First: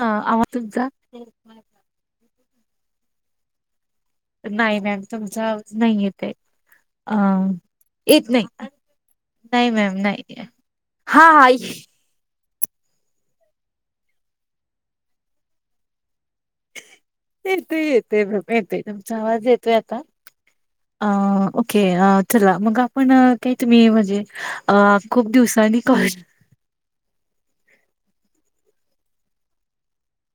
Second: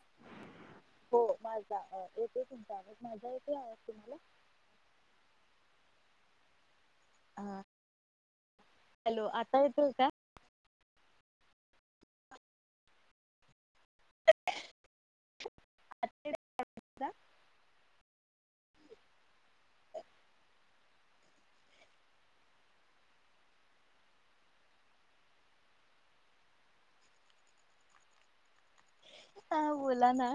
ह आ त जा. येते तुमचा मजा येेते आहे तुम्हाला. नाही मॅम तुमच नाही येते. अ हा येत नाही हॅलो आता नाही येतोय मॅम का? नाही हा हा आ. येत येते म येते तुमचा आवाज येतोय आता. [unintelligible] अ ओके चला मग आपण काही तुम्ही म्हणजे खूप दिवसानी कॉल. हा बोला ना.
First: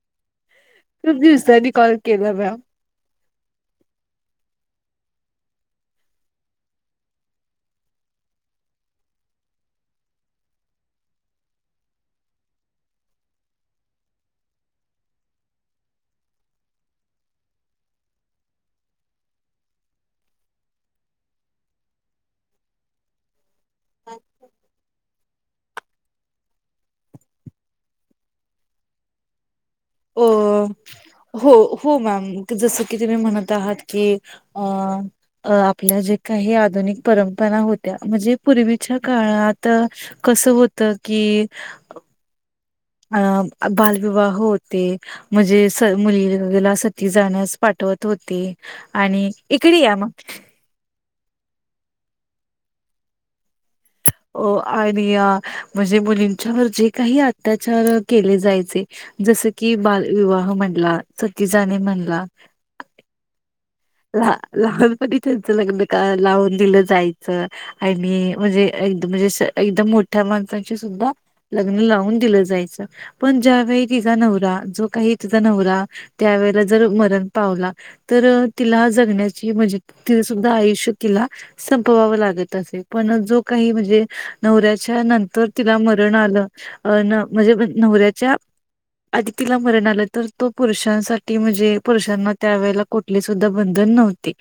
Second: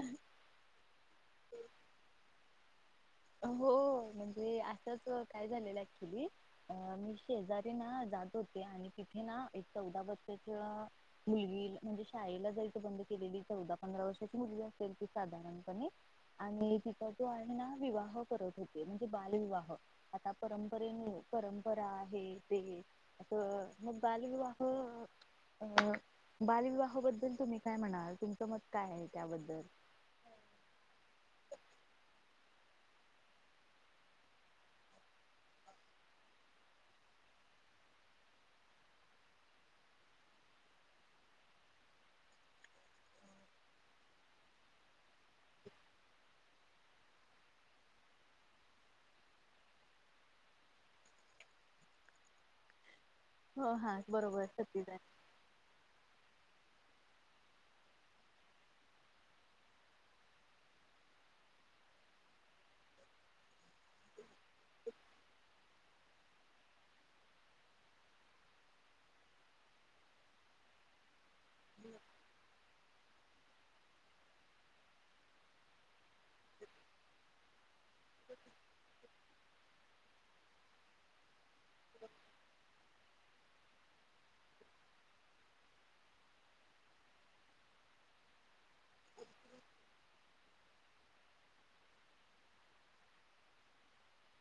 खूप दिवसांनी कॉल केला म हो म्हणजे असंच काय झालेलं ऍक्च्युली अ मी शेजारी ना जात होते आणि तिथे ना एक चौदा वर्षाच्या मुलगी म्हणजे शाळेला जायचं बंद केलेली चौदा पंधरा वर्षाची मुलगी असेल ती साधारणपणे आणि तिचा जो आहे ना विवाह करत होते म्हणजे बालविवाह आता परंपरेन परंपरा आहे ते. अं मग बाल विवाह अ बालविवाहाबद्दल तुम्ही काय म्हणाल तुमचं मत काय आहे त्याबद्दल अ हो हो मॅम जसं की तुम्ही म्हणत आहात की अ अ आपल्या जे काही आधुनिक परंपरा होत्या म्हणजे पूर्वीच्या काळात. कसं होत की... अ बालविवाह होते म्हणजे सर्व मुली सति ती जाण्यास पाठवत होते आणि इकडे या मग.... हो हा बरोबर.... अ सतीदान आणि म्हणजे मुलींच्यावर जे काही अत्याचार केले जायचे.... जसं की बालविवाह म्हणला सती जाणे म्हणला.... लहापणीहून पण त्यांच लग्न का लावून दिलं जायचं... आणि म्हणजे एकदा म्हणजे एकदम मोठ्या माणसांशी सुद्धा.... लग्न लावून दिलं जायचं पण ज्यावेळी तिझा नवरा जो काही तिचा नवरा.... त्यावेेळेला जर मरण पावला तर... तिला जगण्याची म्हणजे तिने सुद्धा आयुष्य तिला.... संपवावं लागत असे पण जो काही म्हणजे नवऱ्याच्या नंतर तिला मरण आलं.... अ म्हणजे नवऱ्याच्या... आधी तिला मरण आलं तर तो पुरुषांसाठी म्हणजे पुरुषांना त्यावेेळेला कुठलीच... सुद्धा बंधन नव्हते...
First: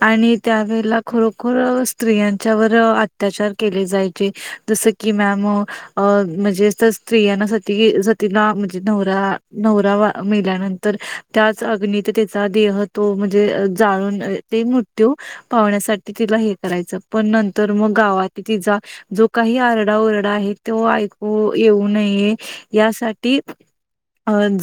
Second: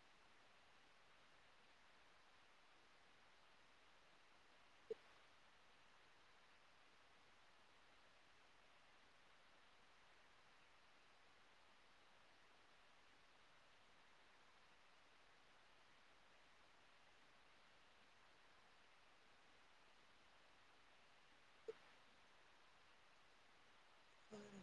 आणि त्यावेळेला खरोखर स्त्रियांच्या वर अत्याचार केले जायचे जस.... कि मॅम... अ म्हणजे तर स्त्रियांना सती सतीला म्हणजे नवरा नवरा मेल्यानंतर.. त्याच अग्नीत त्याचा देह तो म्हणजे जाळून ते मृत्यू... पाहण्यासाठी तिला हे करायचं पण नंतर मग गावात तिचा... जो काही आरडा ओरडा आहे तो ऐक... हो येऊ नये यासाठी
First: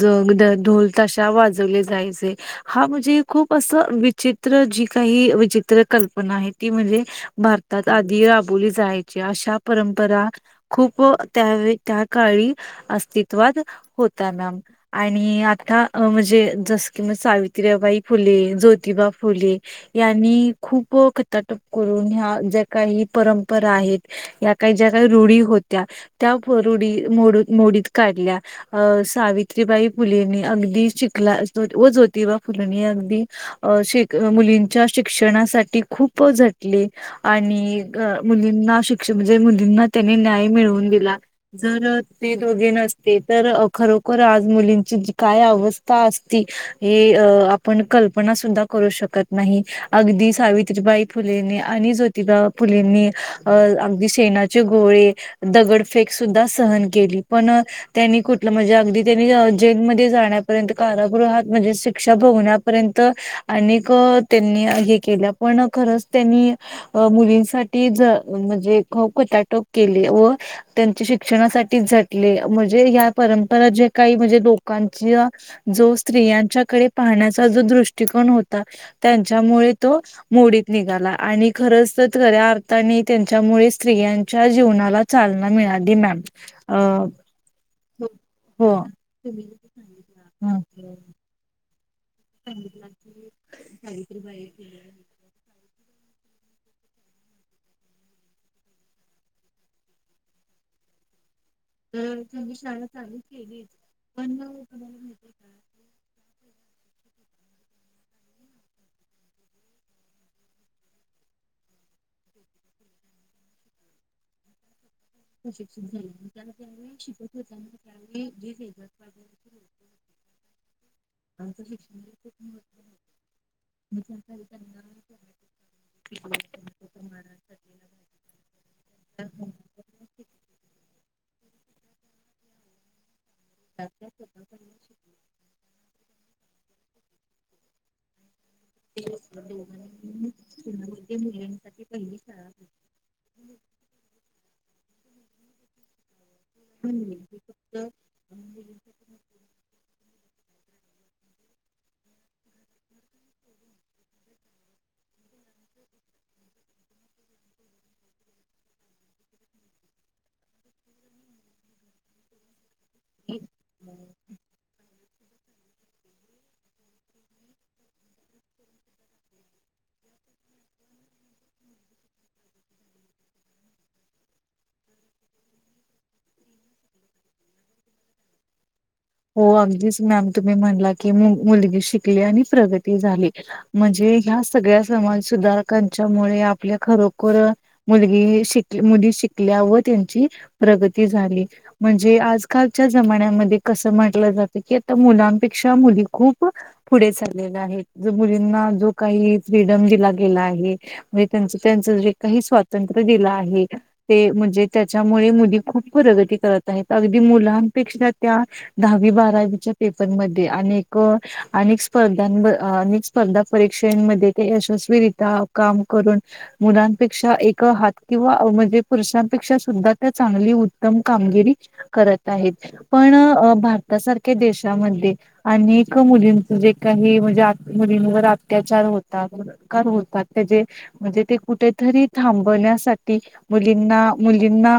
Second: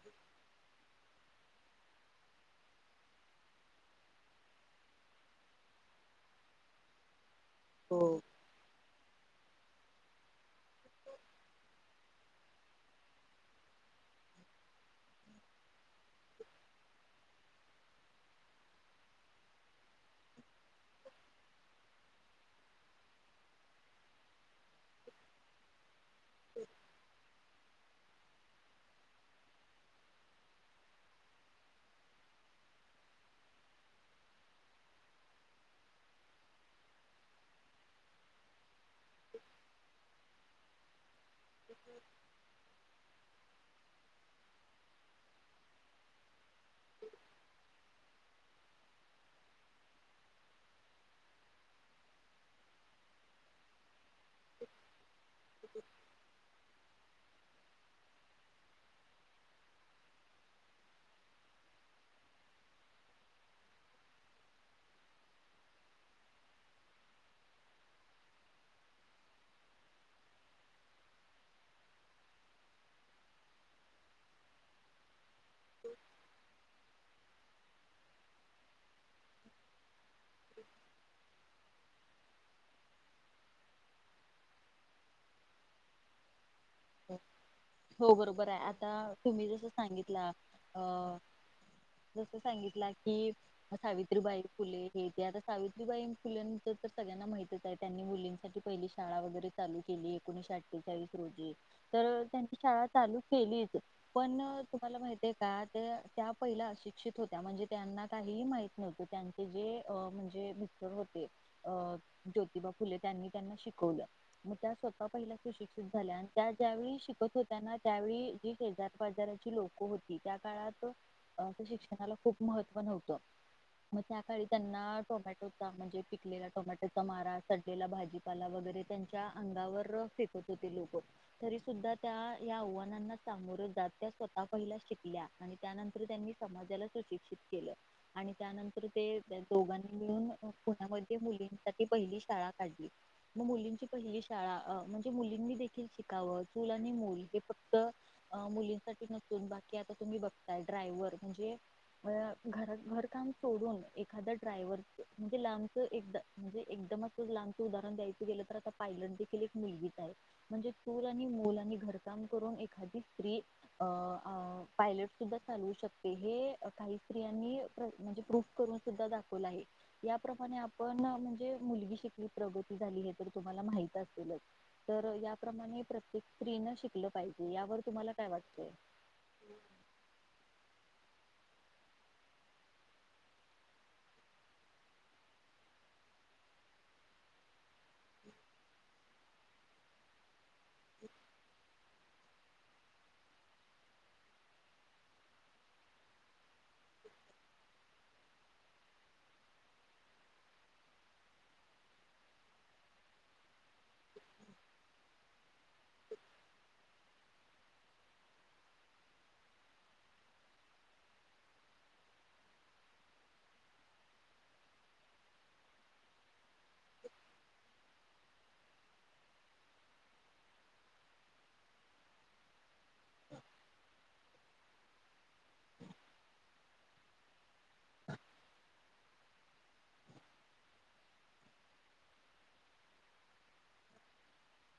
जोगद ढोल ताशा... वाजवले जायचे हा म्हणजे... खूप असं विचित्र जी काही विचित्र कल्पना आहे ती म्हणजे भार.... त्यात हो आधी आबोली जायची अशा परंपरा.... खूप त्यावेळी त्या काळी अस्तित्वात होत्या मॅम.... आणि आता म्हणजे जस की मग सावित्र्यबाई... फुले ज्योतिबा फुले... यांनी खूप खटाटोप करून ह्या ज्या काही परंपरा आहेत या... काही ज्या काही रुढी होत्या त्या रुढी मोड मोडीत काढल्या.... अ सावित्रीबाई फुलेनी अगदी शिकला व ज्योतिबा फुलेनी... अगदी श मुलींच्या शिक्षणासाठी खूप झटली... आणि मुलींना शिक्षण म्हणजे मुलींना त्यानी न्याय मिळवून दिला.... जर ते दोघे नसते तर खरोखर आज मुलींची काय अवस्था.... काय असती हे आपण कल्पना सुद्धा करू शकत नाही.... अगदी सावित्रीबाई फुलेंनी आणि ज्योतिबा फुलेंनी अ अगदी..... शेनाचे गोळे दगडफेक सुद्धा सहन केली पण.... त्यांनी कुठलं म्हणजे अगदी त्यांनी जेलमध्ये जाण्यापर्यंत कारागृहात म्हणजे शिक्षा भोगण्या... पर्यंत अनेक त्यांनी हे केल्या पण खरच त्यांनी.... अ मुलींसाठी म्हणजे खटाटोप केली व..... त्यांच्या शिक्षणासाठीच झटले म्हणजे या परंपरा जे काही म्हणजे लोकांच्या... जो स्त्रियांच्याकडे पाहण्याचा जो दृष्टिकोन होता त्यांच्यामुळे तो.... मोडीत निघाला आणि... खरच तर खऱ्या अर्थाने त्यांच्यामुळे स्त्रियांच्या जीवनाला चालना मिळाली मॅम... अ हो.... हो बरोबर आहे हो आता तुम्ही जसं सांगितला हम्म अ.... जस सांगितला की सावित्रीबाई फुले हे त्या..... सावित्रीबाई फुलेंच तर सगळ्यांना माहितच आहे त्यांनी मुलींसाठी पहिली शाळा वगैरे.... चालू केली एकोणीशे अठ्ठेचाळीस रोजी तर त्यांची शाळा चालू केलीच पण तुम्हाला माहितय का ते? त्या पहिला अशिक्षित होत्या म्हणजे त्यांना काही माहित नव्हतं त्यांचे जे म्हणजे मित्र होते. अ ज्योतिबा फुले त्यांनी त्यांना शिकवलं मग त्या स्वतः पहिल्या प्रशिक्षित सुशिक्षित झाल्या त्या त्याला त्यावेळी ज्यावेळी शिकत होत्या होताना ना त्यावेळी जी जे शेजात पाजाराचे शेजारबाजाराची लोकं लोक होती त्या काळात आमचं शिक्षण शिक्षणाला खूप महत्व महत्त्व नव्हतं. मग मी सरकारी त्याकाळी त्यांना टोमॅटोचा म्हणजे पिकलेला टोमॅटोचा मारा भाजीपाला वगैरे त्यांच्या अंग फेकत होते लोक तरी सुद्धा त्या आव्हानांना सामोर जात्या स्वतः पहिल्या शिकल्या आणि त्यानंतर त्यांनी समाजाला सुशिक्षित केलं आणि त्यानंतर ते दोघांनी मिळून पुण्यामध्ये दोघांनी मुलींसाठी मुलांसाठी पहिली शाळा होती काढली. मग मुलींची पहिली शाळा म्हणजे मुलींनी देखील शिकावं चूल आणि पण मल मुलगी हे फक् फक्त मुलींसाठी नसून बाकी आता तुम्ही बघताय ड्रायव्हर म्हणजे घर घर काम सोडून एखादा्या ड्रायव्हरच म्हणजे लांबचं एकदा म्हणजे एकदमच लहानचं उदाहरण द्यायचं गेलं तर आता पाहिलं देखील एक मुलगीच आहे म्हणजे आणि मो आणि घरकाम करून एखादी स्त्री पायलट सुद्धा चालवू शकते हे काही स्त्रियांनी म्हणजे प्रूफ करून सुद्धा दाखवलं आहे. याप्रमाणे आपण म्हणजे मुलगी शिकली प्रगती झाली हे तर तुम्हाला माहित असेलच. तर याप्रमाणे प्रत्येक स्त्रीनं शिकलं पाहिजे यावर तुम्हाला काय वाटतंय? हो अगदीच मॅम तुम्ही म्हणला की मूळ मुलगी शिकली आणि प्रगती झाली. म्हणजे ह्या सगळ्या समाज सुधारकांच्या मुळे आपल्या खरोखर मुलगी शिक मुली शिकल्या व त्यांची [inaudible] प्रगती झाली म्हणजे आजकालच्या जमान्यामध्ये कसं म्हटलं जातं की आता मुलांपेक्षा मुली खूप पुढे चाललेल्या आहेत. जो मुलींना जो काही फ्रीडम दिला गेला आहे. म्हणजे त्यांच त्यांचं जे काही स्वातंत्र्य दिलं आहे. ते म्हणजे त्याच्यामुळे मुली खूप प्रगती करत आहेत अगदी मुलांपेक्षा त्या दहावी बारावीच्या पेपरमध्ये अ अनेक स्पर्धां स्पर्धा परीक्षेमध्ये यशस्वीरित्या काम करून मुलांपेक्षा एक हात किंवा म्हणजे पुरुषांपेक्षा सुद्धा त्या चांगली उत्तम कामगिरी करत आहेत. पण भारतासारख्या देशामध्ये अनेक मुलींच जे काही म्हणजे मुलींवर अत्याचार होतात बलात्कार होतात त्याचे म्हणजे ते कुठेतरी थांबण्यासाठी मुलींना, मुलींना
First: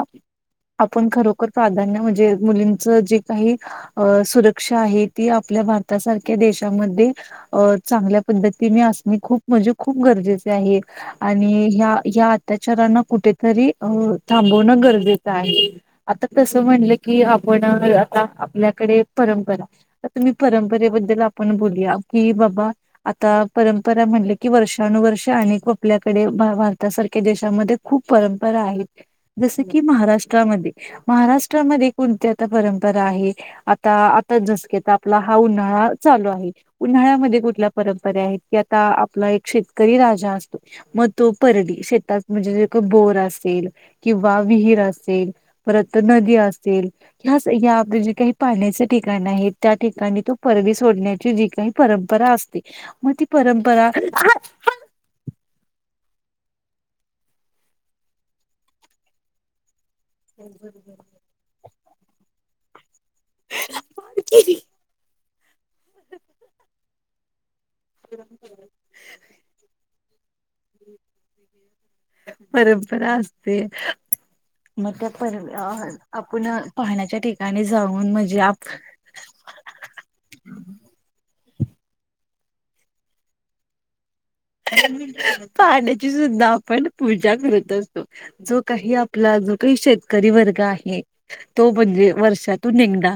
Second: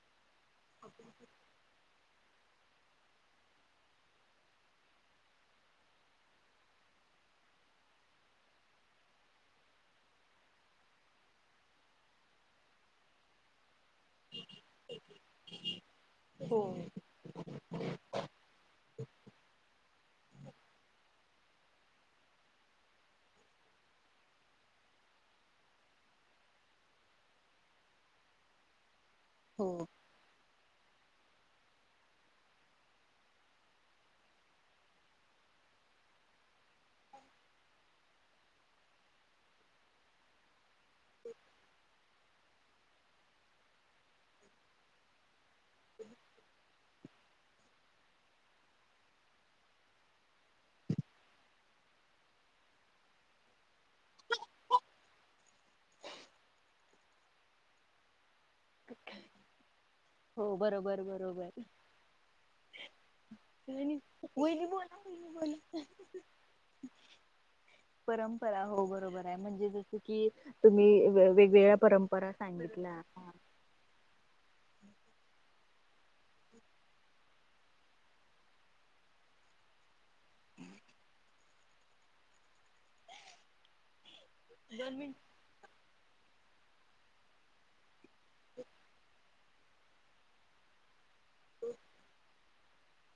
आपण खरोखर प्राधान्य म्हणजे मुलींचं जे काही अ सुरक्षा आहे ती आपल्या भारतासारख्या देशामध्ये अ चांगल्या पद्धती मी असणे खूप म्हणजे खूप गरजेचे आहे. आणि ह या अत्याचारांना कुठेतरी अ थांबण गरजेचं आहे आता हो तसं म्हटलं की पण आता आपल्याकडे परंपरा आता आपण परंपरेबद्दल आपण बोलूया की बाबा आता परंपरा म्हणले की वर्षानुवर्ष अनेक आपल्याकडे भारतासारख्या देशामध्ये खूप परंपरा आहेत जस हो की महाराष्ट्रामध्ये, महाराष्ट्रामध्ये कोणत्या? परंपरा आहे आता आता जस क तर आपला हा उन्हाळा चालू आहे. उन्हाळ्यामध्ये कुठल्या परंपरे आहेत की आता आपला एक शेतकरी राजा असतो. मग तो परली शेतात म्हणजे जे का बोर असेल किंवा विहीर असेल परत नदी असेल ह्या ह आपले जी काही पाण्याचे ठिकाण आहेत त्या ठिकाणी तो परदी सोडण्याची जी काही परंपरा असते मग ती परंपरा अच्छा हो बरोबर बरोबर. वईनी वईनी बोला वईनी बोला. परंपरा हो बरोबर आहे म्हणजे ज कि तुम्ही वेगवेगळ्या परंपरा सांगितल्या. ते. मग त्या पर आपण पाहण्याच्या ठिकाणी जाऊन, म्हणजे आप पाण्याची सुद्धा आपण पूजा करत असतो. जो काही आपला जो काही शेतकरी वर्ग आहे, तो म्हणजे वर्षात तू निघदा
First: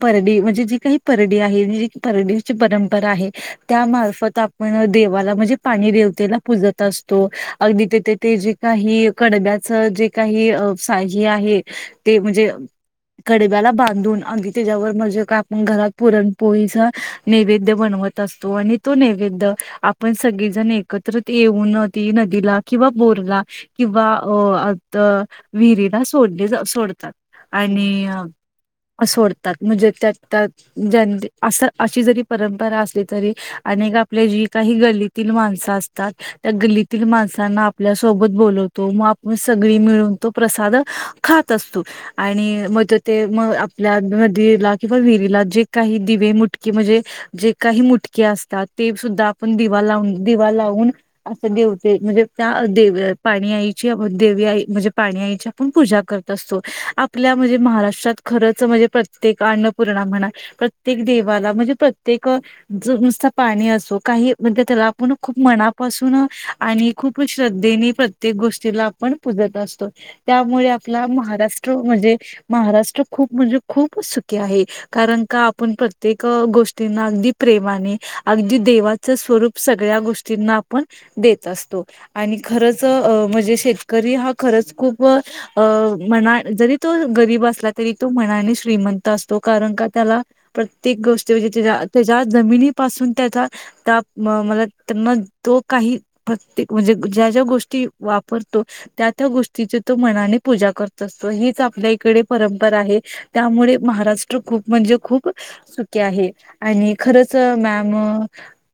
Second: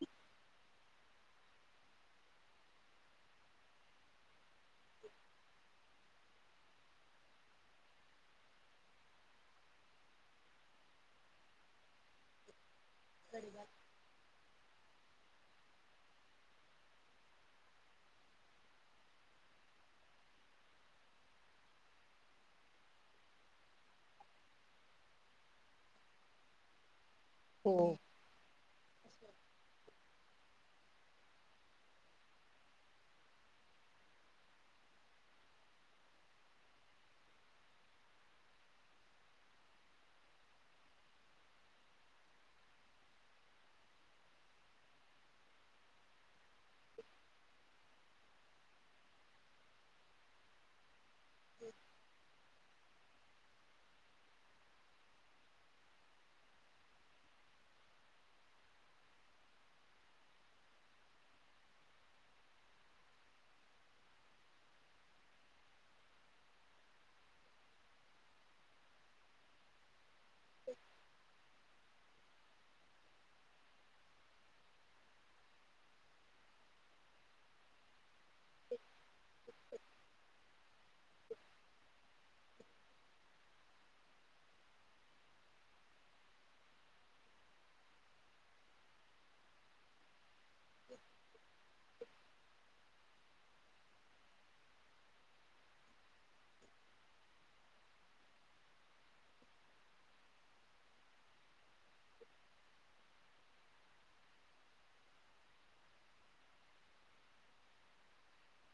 परडी म्हणजे जी काही, परडी आहे परडीची परंपरा आहे, त्यामार्फत आपण देवाला, म्हणजे पाणी देवतेला पूजत असतो, अगदी तेथे ते जे काही कडब्याच जे, काही आहे ते म्हणजे, कडब्याला बांधून, त्याच्यावर म्हणजे का, आपण घरात पुरणपोळीचा नैवेद बनवत असतो, आणि तो नैवेद आपण सगळीजण एकत्र येऊन, ती नदीला किंवा बोरला किंवा अ आता विहिरीला सोडले जा सोडतात, हो आणि सोडतात, म्हणजे त्या त्या ज अस अशी जरी परंपरा असली, तरी अनेक आपले जी काही गली माणसं असतात. त्या गल्लीतील माणसांना आपल्यासोबत बोलवतो, मग आपण सगळी मिळून तो प्रसाद खात असतो. आणि म तो ते म आपल्या नदीला किंवा विहिरीला जे, काही दिवे मुटके, म्हणजे जे काही मुटके असतात, ते सुद्धा आपण दिवा लावून, दिवा लावून, असं देवते म्हणजे त्या पाणी आईची, देवी आई म्हणजे पाणी आईच्या आपण पूजा करत असतो, आपल्या म्हणजे महाराष्ट्रात खरंच म्हणजे, प्रत्येक अन्नपूर्णा म्हणा प्रत्येक देवाला, म्हणजे प्रत्येक नुसत पाणी असो, काही म्हण त्याला आपण, खूप मनापासून आणि खूप श्रद्धेने प्रत्येक गोष्टीला पण पुजत असतो, त्यामुळे आपला महाराष्ट्र म्हणजे महाराष्ट्र खूप म्हणजे खूपच सुखी आहे. कारण का आपण प्रत्येक गोष्टींना, अगदी प्रेमाने, अगदी देवा स्वरूप सगळ्या गोष्टींना आपण देत असतो, आणि खरच म्हणजे शेत करी हा, खरंच खूप अ मना जरी तो गरीब असला, तरी तो मनाने श्रीमंत असतो, कारण का त्याला प्रत्येक गोष्टी म्हणजे त्या त्याच्या जमिनीपासून त्याचा मला त्यांना तो काही प्रत्येक, म्हणजे ज्या, ज्या गोष्टी वापरतो. त्या त्या गोष्टीची तो मनाने पूजा करत असतो, हीच आपल्या इकडे परंपरा आहे. त्यामुळे महाराष्ट्र खूप म्हणजे, खूप सुखी आहे, आणि खरच मॅम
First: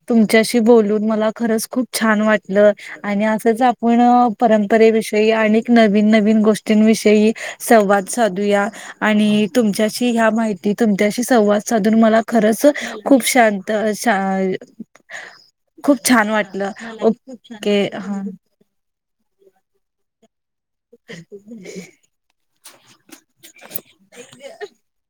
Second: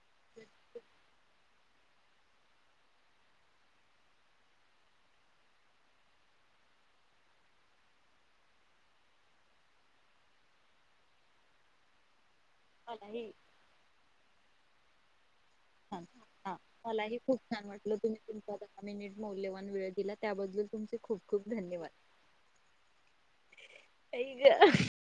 तुमच्याशी बोलून, मला खरंच खूप छान वाटलं. आणि असंच आपण परंपरेविषयी, आणिक नवीन नवीन गोष्टींविषयी संवाद साधूया. आणि तुमच्याशी ह्या माहिती, तुमच्याशी संवाद साधून मला खरंच, खूप मलाही शांत, अ, शा खूप हां, छान हा, वाटलं मलाही खूप छान ओके वाटलं, तुम्ही हा तुमचा दहा मिनिट मौल्यवान वेळ दिला, त्याबद्दल तुमचे खूप खूप धन्यवाद. आईग.